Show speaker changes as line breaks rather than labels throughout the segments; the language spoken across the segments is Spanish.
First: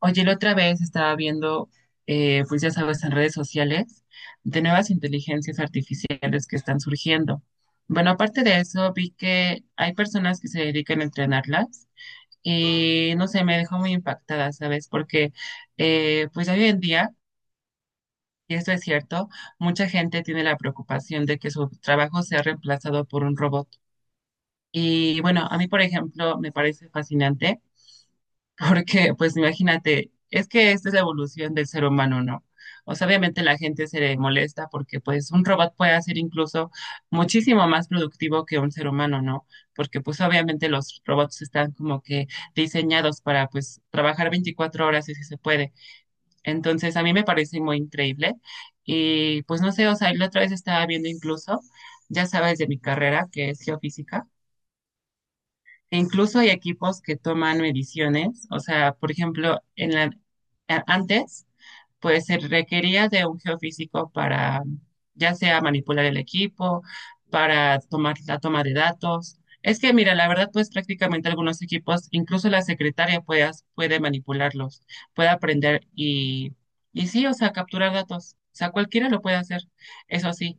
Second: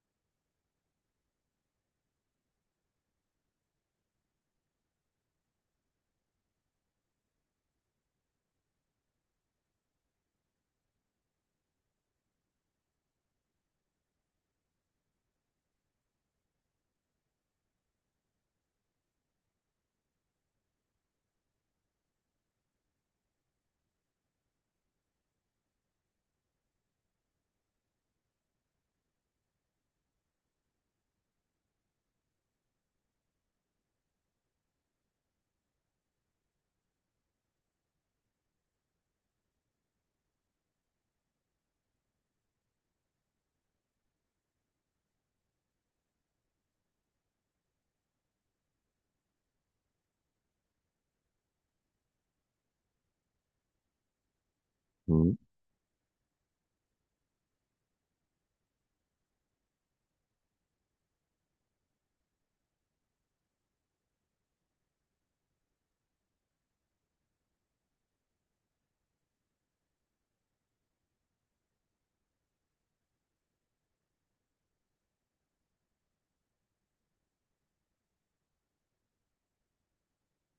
Oye, la otra vez estaba viendo, pues ya sabes, en redes sociales, de nuevas inteligencias artificiales que están surgiendo. Bueno, aparte de eso, vi que hay personas que se dedican a entrenarlas y no sé, me dejó muy impactada, ¿sabes? Porque pues hoy en día, y esto es cierto, mucha gente tiene la preocupación de que su trabajo sea reemplazado por un robot. Y bueno, a mí, por ejemplo, me parece fascinante porque, pues imagínate, es que esta es la evolución del ser humano, ¿no? O sea, obviamente la gente se le molesta porque, pues, un robot puede ser incluso muchísimo más productivo que un ser humano, ¿no? Porque, pues, obviamente los robots están como que diseñados para, pues, trabajar 24 horas si se puede. Entonces, a mí me parece muy increíble. Y, pues, no sé, o sea, la otra vez estaba viendo incluso, ya sabes, de mi carrera, que es geofísica.
Mm.
Incluso hay equipos que toman mediciones, o sea, por ejemplo, antes, pues se requería de un geofísico para, ya sea manipular el equipo, para tomar la toma de datos. Es que, mira, la verdad, pues prácticamente algunos equipos, incluso la secretaria puede manipularlos, puede aprender y sí, o sea, capturar datos. O sea, cualquiera lo puede hacer, eso sí.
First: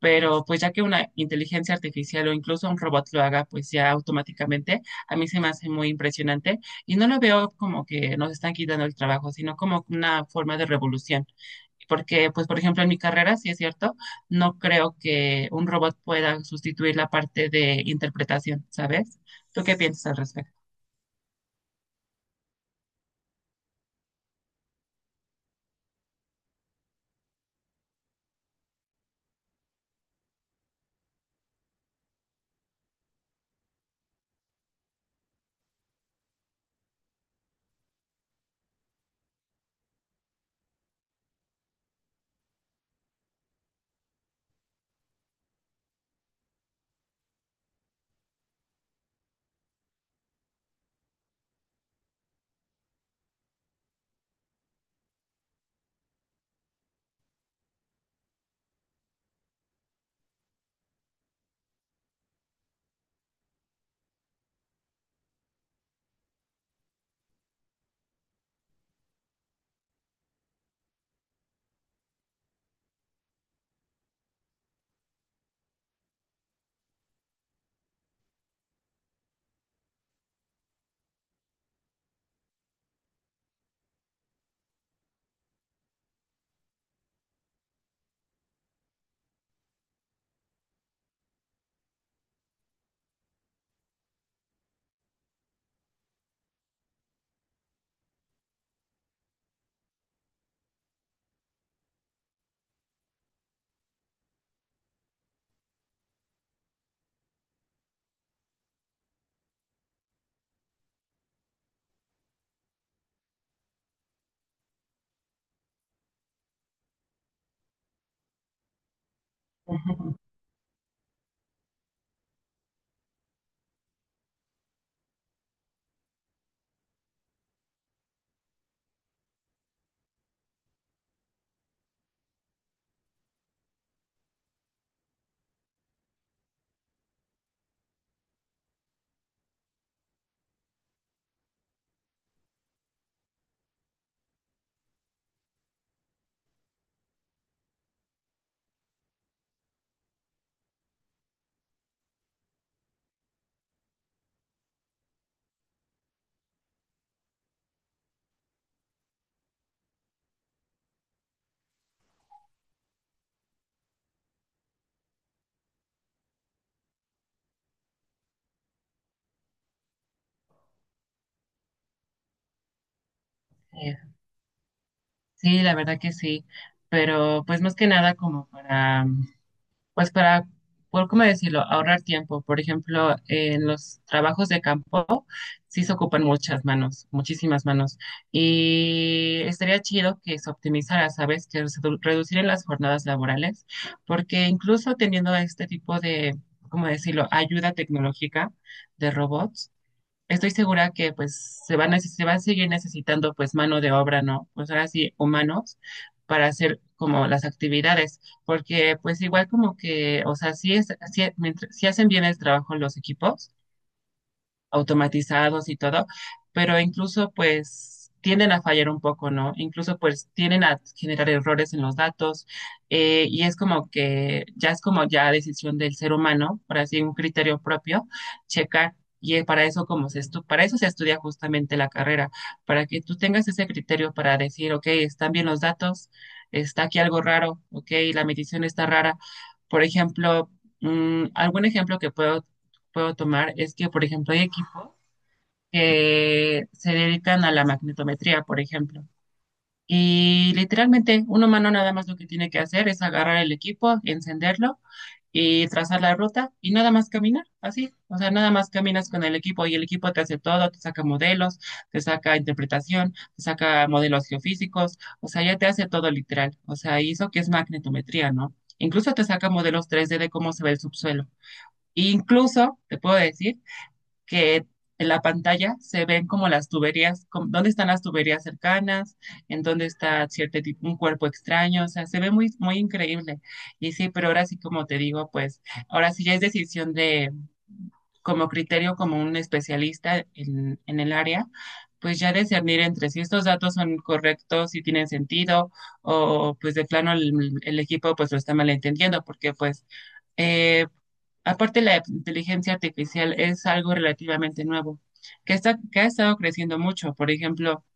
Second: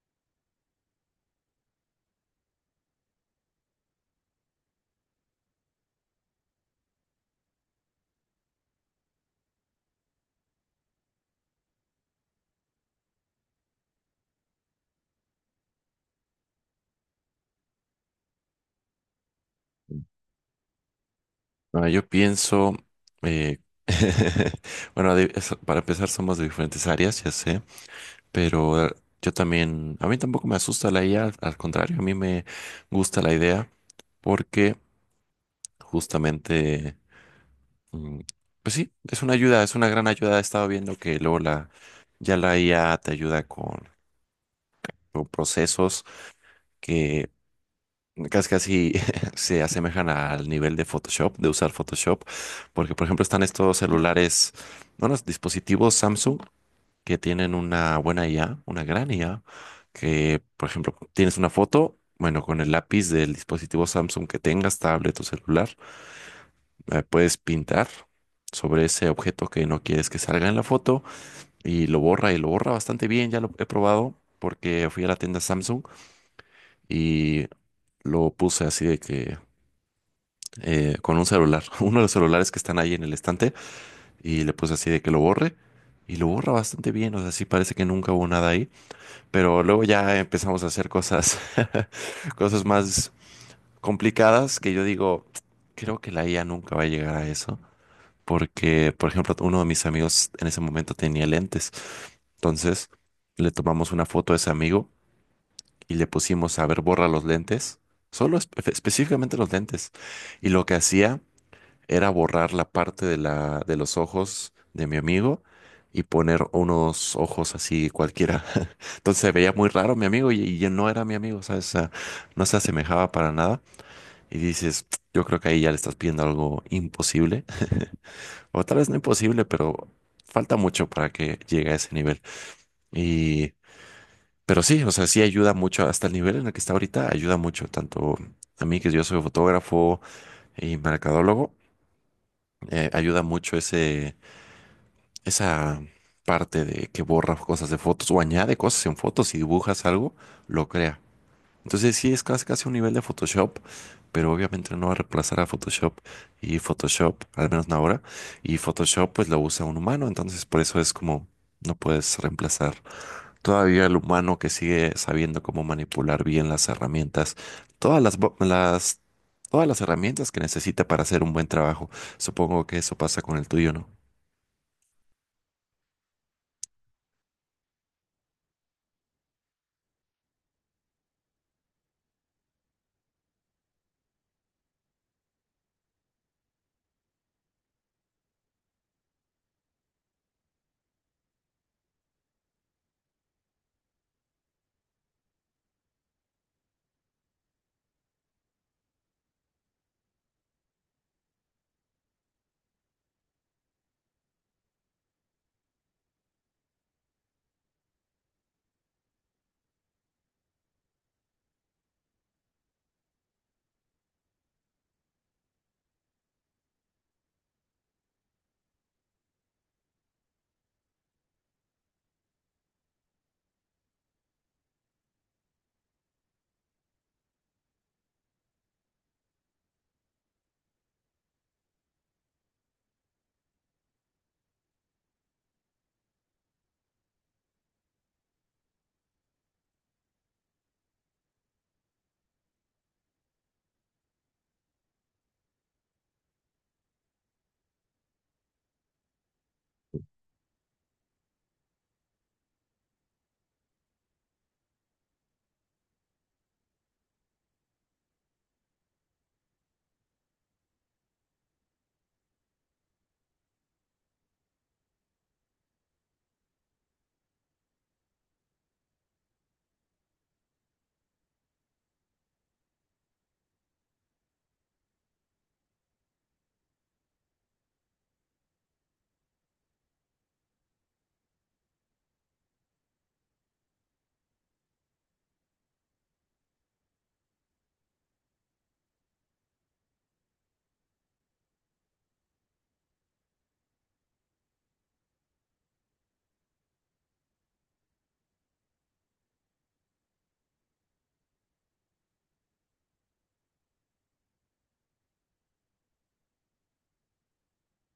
Pero pues ya que una inteligencia artificial o incluso un robot lo haga, pues ya automáticamente, a mí se me hace muy impresionante y no lo veo como que nos están quitando el trabajo, sino como una forma de revolución. Porque, pues, por ejemplo, en mi carrera, sí es cierto, no creo que un robot pueda sustituir la parte de interpretación, ¿sabes? ¿Tú qué piensas al respecto?
Bueno, yo pienso, eh, bueno, para empezar somos de diferentes áreas, ya sé, pero yo también, a mí tampoco me asusta la IA, al contrario, a mí me gusta la idea porque justamente, mm, pues sí, es una ayuda, es una gran ayuda. He estado viendo que ya la IA te ayuda con procesos que casi, casi se asemejan al nivel de Photoshop, de usar Photoshop, porque por ejemplo están estos celulares, unos dispositivos Samsung que tienen una buena IA, una gran IA, que por ejemplo tienes una foto, bueno, con el lápiz del dispositivo Samsung que tengas, tablet o celular, puedes pintar sobre ese objeto que no quieres que salga en la foto y lo borra bastante bien, ya lo he probado porque fui a la tienda Samsung y lo puse así de que con un celular, uno de los celulares que están ahí en el estante, y le puse así de que lo borre, y lo borra bastante bien, o sea, sí parece que nunca hubo nada ahí, pero luego ya empezamos a hacer cosas, cosas más complicadas que yo digo, creo que la IA nunca va a llegar a eso, porque, por ejemplo, uno de mis amigos en ese momento tenía lentes, entonces le tomamos una foto a ese amigo y le pusimos a ver, borra los lentes. Solo específicamente los lentes. Y lo que hacía era borrar la parte de de los ojos de mi amigo y poner unos ojos así cualquiera. Entonces se veía muy raro mi
Ujú.
amigo y ya no era mi amigo, ¿sabes? O sea, no se asemejaba para nada. Y dices, yo creo que ahí ya le estás pidiendo algo imposible, o tal vez no imposible, pero falta mucho para que llegue a ese nivel. Y, pero sí, o sea, sí ayuda mucho, hasta el nivel en el que está ahorita, ayuda mucho, tanto a mí que yo soy fotógrafo y mercadólogo, ayuda mucho ese esa parte de que borra cosas de fotos o añade cosas en fotos y dibujas algo, lo crea. Entonces sí es casi casi un nivel de Photoshop, pero obviamente no va a reemplazar a Photoshop y Photoshop, al menos no ahora, y Photoshop pues lo usa un humano, entonces por eso es como no puedes reemplazar todavía el humano que sigue sabiendo cómo manipular bien las herramientas, las todas las herramientas que necesita para hacer un buen trabajo. Supongo que eso pasa con el tuyo, ¿no?
Eh, Sí, la verdad que sí, pero pues más que nada como para pues para, por cómo decirlo, ahorrar tiempo. Por ejemplo, en los trabajos de campo sí se ocupan muchas manos, muchísimas manos. Y estaría chido que se optimizara, ¿sabes? Que reducieran las jornadas laborales, porque incluso teniendo este tipo de, ¿cómo decirlo?, ayuda tecnológica de robots, estoy segura que pues se va a seguir necesitando pues mano de obra, ¿no? Pues ahora sí, humanos para hacer como las actividades, porque pues igual como que, o sea, sí es, sí- mientras- sí hacen bien el trabajo los equipos, automatizados y todo, pero incluso pues tienden a fallar un poco, ¿no? Incluso pues tienden a generar errores en los datos. Y es como que ya es como ya decisión del ser humano, por así un criterio propio, checar. Y para eso, para eso se estudia justamente la carrera, para que tú tengas ese criterio para decir, ok, están bien los datos, está aquí algo raro, ok, la medición está rara. Por ejemplo, algún ejemplo que puedo tomar es que, por ejemplo, hay equipos que se dedican a la magnetometría, por ejemplo. Y literalmente, un humano nada más lo que tiene que hacer es agarrar el equipo, encenderlo y trazar la ruta y nada más caminar, así. O sea, nada más caminas con el equipo y el equipo te hace todo, te saca modelos, te saca interpretación, te saca modelos geofísicos, o sea, ya te hace todo literal. O sea, y eso que es magnetometría, ¿no? Incluso te saca modelos 3D de cómo se ve el subsuelo. E incluso, te puedo decir, que en la pantalla se ven como las tuberías, dónde están las tuberías cercanas, en dónde está cierto tipo, un cuerpo extraño, o sea, se ve muy, muy increíble. Y sí, pero ahora sí, como te digo, pues ahora sí ya es decisión de, como criterio, como un especialista en el área, pues ya discernir entre si estos datos son correctos, si tienen sentido, o pues de plano el equipo pues lo está malentendiendo, porque pues eh, aparte, la inteligencia artificial es algo relativamente nuevo, que está, que ha estado creciendo mucho. Por ejemplo,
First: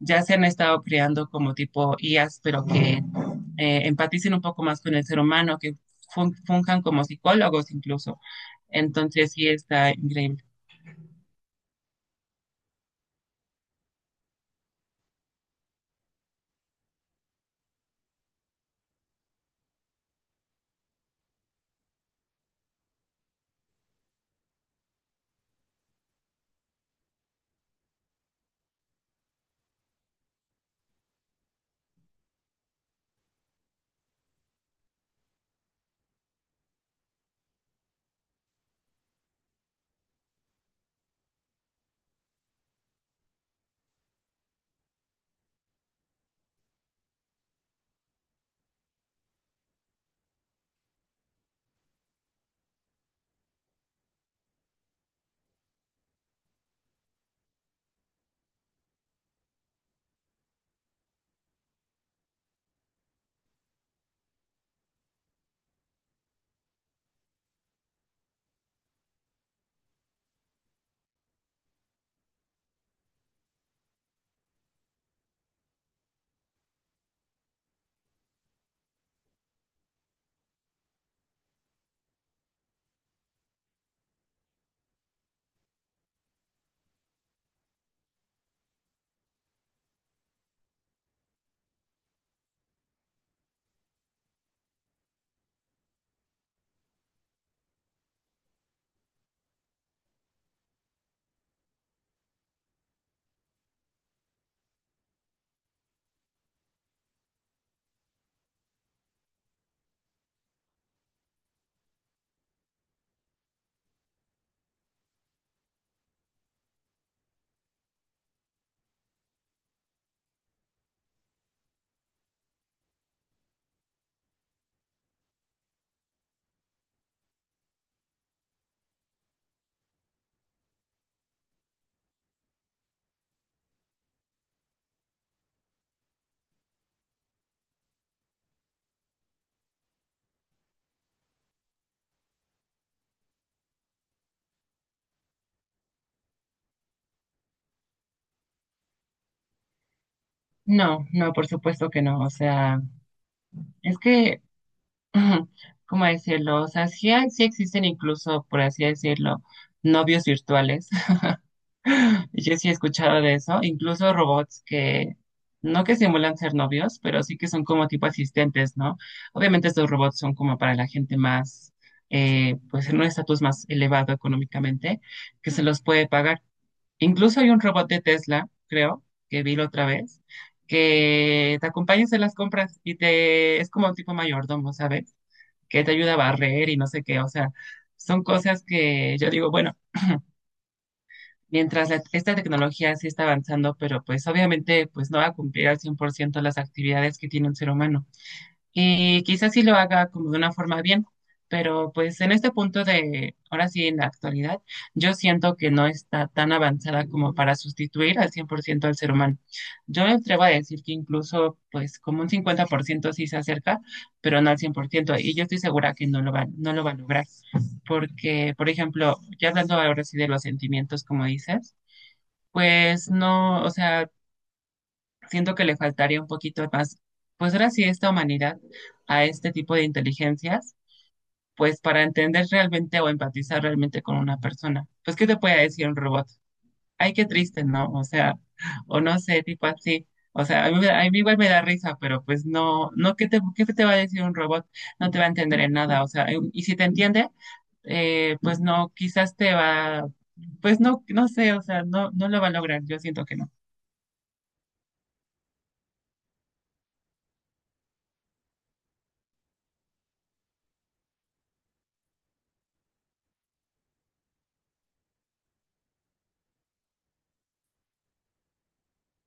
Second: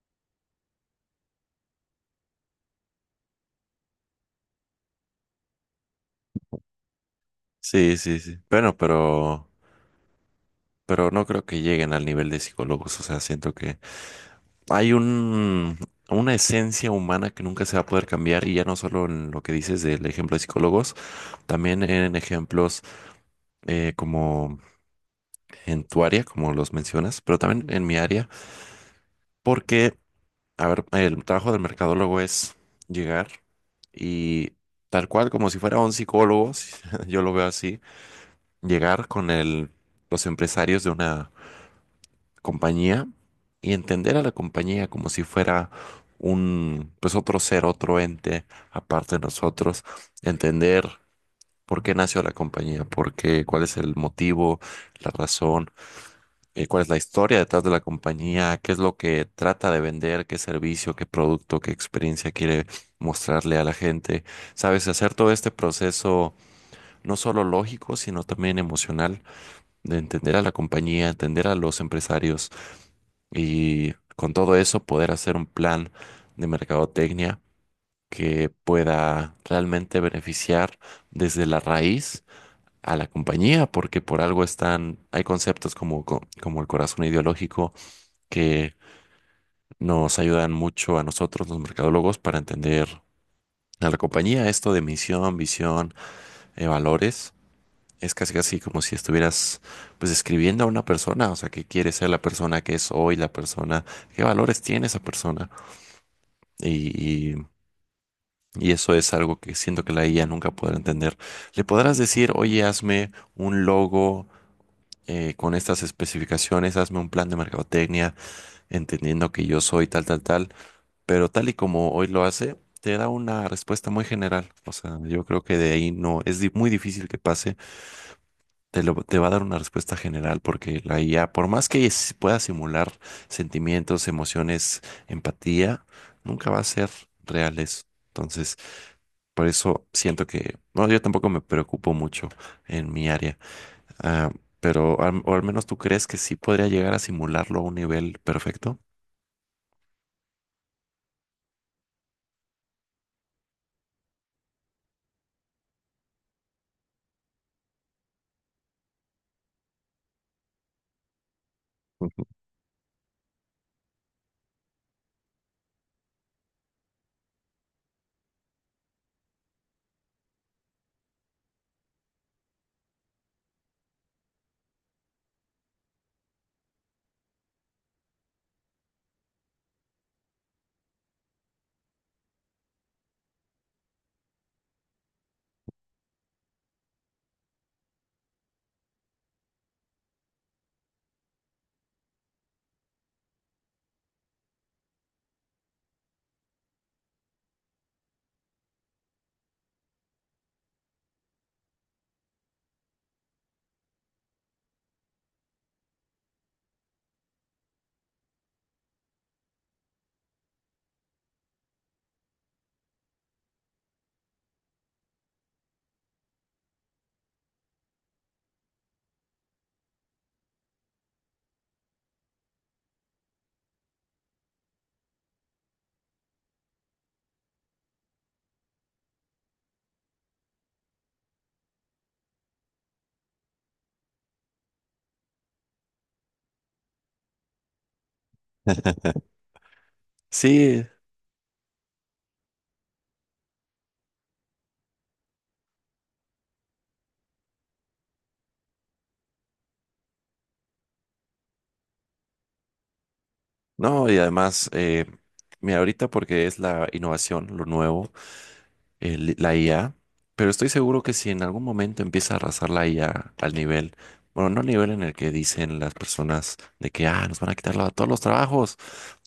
ya se han estado creando como tipo IAs, pero que empaticen un poco más con el ser humano, que funjan como psicólogos
Sí, sí,
incluso.
sí. Bueno,
Entonces, sí está increíble.
pero no creo que lleguen al nivel de psicólogos. O sea, siento que hay una esencia humana que nunca se va a poder cambiar y ya no solo en lo que dices del ejemplo de psicólogos, también en ejemplos como en tu área, como los mencionas, pero también en mi área, porque, a ver, el trabajo del mercadólogo es llegar y tal cual como si fuera un psicólogo, yo lo veo así, llegar con los empresarios de una compañía y entender a la compañía como si fuera un, pues otro ser, otro ente aparte de nosotros, entender por qué nació la compañía, por qué, cuál es el motivo, la razón, cuál es la historia detrás de la compañía, qué es lo que trata de vender, qué servicio, qué producto, qué experiencia quiere mostrarle a la gente. Sabes, hacer todo este proceso no solo lógico, sino también emocional de entender a la compañía, entender a los empresarios y con todo eso poder hacer un plan de mercadotecnia que pueda realmente beneficiar desde la raíz a la compañía, porque por algo están, hay conceptos como el corazón ideológico que nos ayudan mucho a nosotros los mercadólogos para entender a la compañía esto de misión, visión, valores. Es casi casi como si estuvieras pues escribiendo a una persona, o sea, qué quiere ser la persona que es hoy, la persona, qué valores tiene esa persona. Y, y- y eso es algo que siento que la IA nunca podrá entender. Le podrás decir, oye, hazme un logo con estas especificaciones, hazme un plan de mercadotecnia, entendiendo que yo soy tal, tal, tal, pero tal y como hoy lo hace, te da una respuesta muy general. O sea, yo creo que de ahí no, es muy difícil que pase, te va a dar una respuesta general, porque la IA, por más que pueda simular sentimientos, emociones, empatía, nunca va a ser reales. Entonces... Por eso siento que, no, yo tampoco me preocupo mucho en mi área. Ah, pero al, o al menos tú crees que sí podría llegar a simularlo a un nivel perfecto.
No, no, por supuesto que no. O sea, es que, ¿cómo decirlo? O sea, sí, sí existen incluso, por así decirlo, novios virtuales.
Ujú.
Y yo sí he escuchado de eso, incluso robots que no que simulan ser novios, pero sí que son como tipo asistentes, ¿no? Obviamente estos robots son como para la gente más, pues en un estatus más elevado económicamente, que se los puede pagar. Incluso hay un robot de Tesla, creo, que vi la otra vez, que te acompaña en las compras y te es como un tipo mayordomo, ¿sabes? Que te ayuda a barrer y no sé qué, o sea, son cosas que yo digo, bueno, mientras esta tecnología sí está avanzando, pero pues obviamente pues no va a cumplir al 100% las actividades que tiene un ser humano. Y quizás sí lo haga como de una forma bien, pero pues en este punto de, ahora sí en la actualidad, yo siento que no está tan avanzada como para sustituir al 100% al ser humano. Yo me atrevo a decir que incluso pues como un 50% sí se acerca, pero no al 100% y yo estoy segura que no lo va a lograr, porque, por ejemplo, ya hablando ahora sí de los sentimientos, como dices, pues no, o sea, siento que le faltaría un poquito más, pues ahora sí, esta humanidad a este tipo de inteligencias, pues para entender realmente o empatizar realmente con una persona. Pues, ¿qué te puede decir un robot? Ay, qué triste, ¿no? O sea, o no sé, tipo así. O sea, a mí,
Sí,
me a mí igual me da risa, pero pues no, no, ¿qué te va a decir un robot? No te va a entender en nada, o sea, y si te entiende, pues no, quizás te va, pues no, no sé, o sea, no, no lo va a lograr, yo siento que no.
no, y además, mira, ahorita porque es la innovación, lo nuevo, la IA, pero estoy seguro que si en algún momento empieza a arrasar la IA al nivel, bueno, no al nivel en el que dicen las personas de que, ah, nos van a quitar todos los trabajos.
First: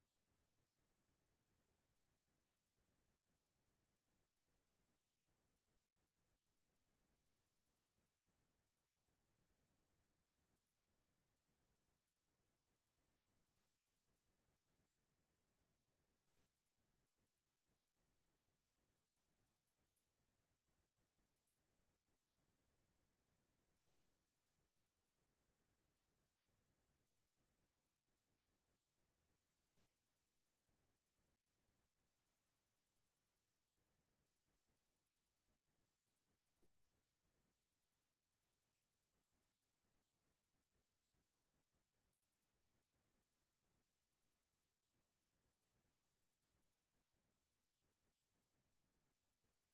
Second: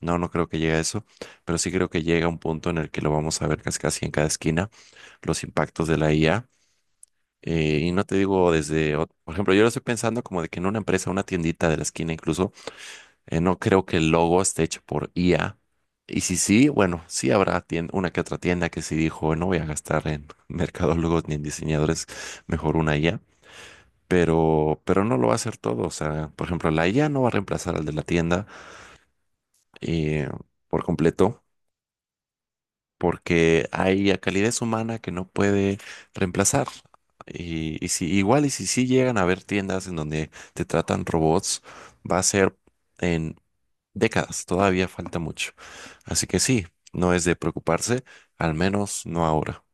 No, no creo que llegue a eso, pero sí creo que llega un punto en el que lo vamos a ver casi casi en cada esquina, los impactos de la IA. Y no te digo desde, por ejemplo, yo lo estoy pensando como de que en una empresa, una tiendita de la esquina incluso, no creo que el logo esté hecho por IA. Y si sí, bueno, sí habrá una que otra tienda que sí dijo, no voy a gastar en mercadólogos ni en diseñadores, mejor una IA. Pero no lo va a hacer todo. O sea, por ejemplo, la IA no va a reemplazar al de la tienda eh, por completo, porque hay a calidez humana que no puede reemplazar. Y si igual, y si sí llegan a haber tiendas en donde te tratan robots, va a ser en décadas, todavía falta mucho. Así que sí, no es de preocuparse, al menos no ahora.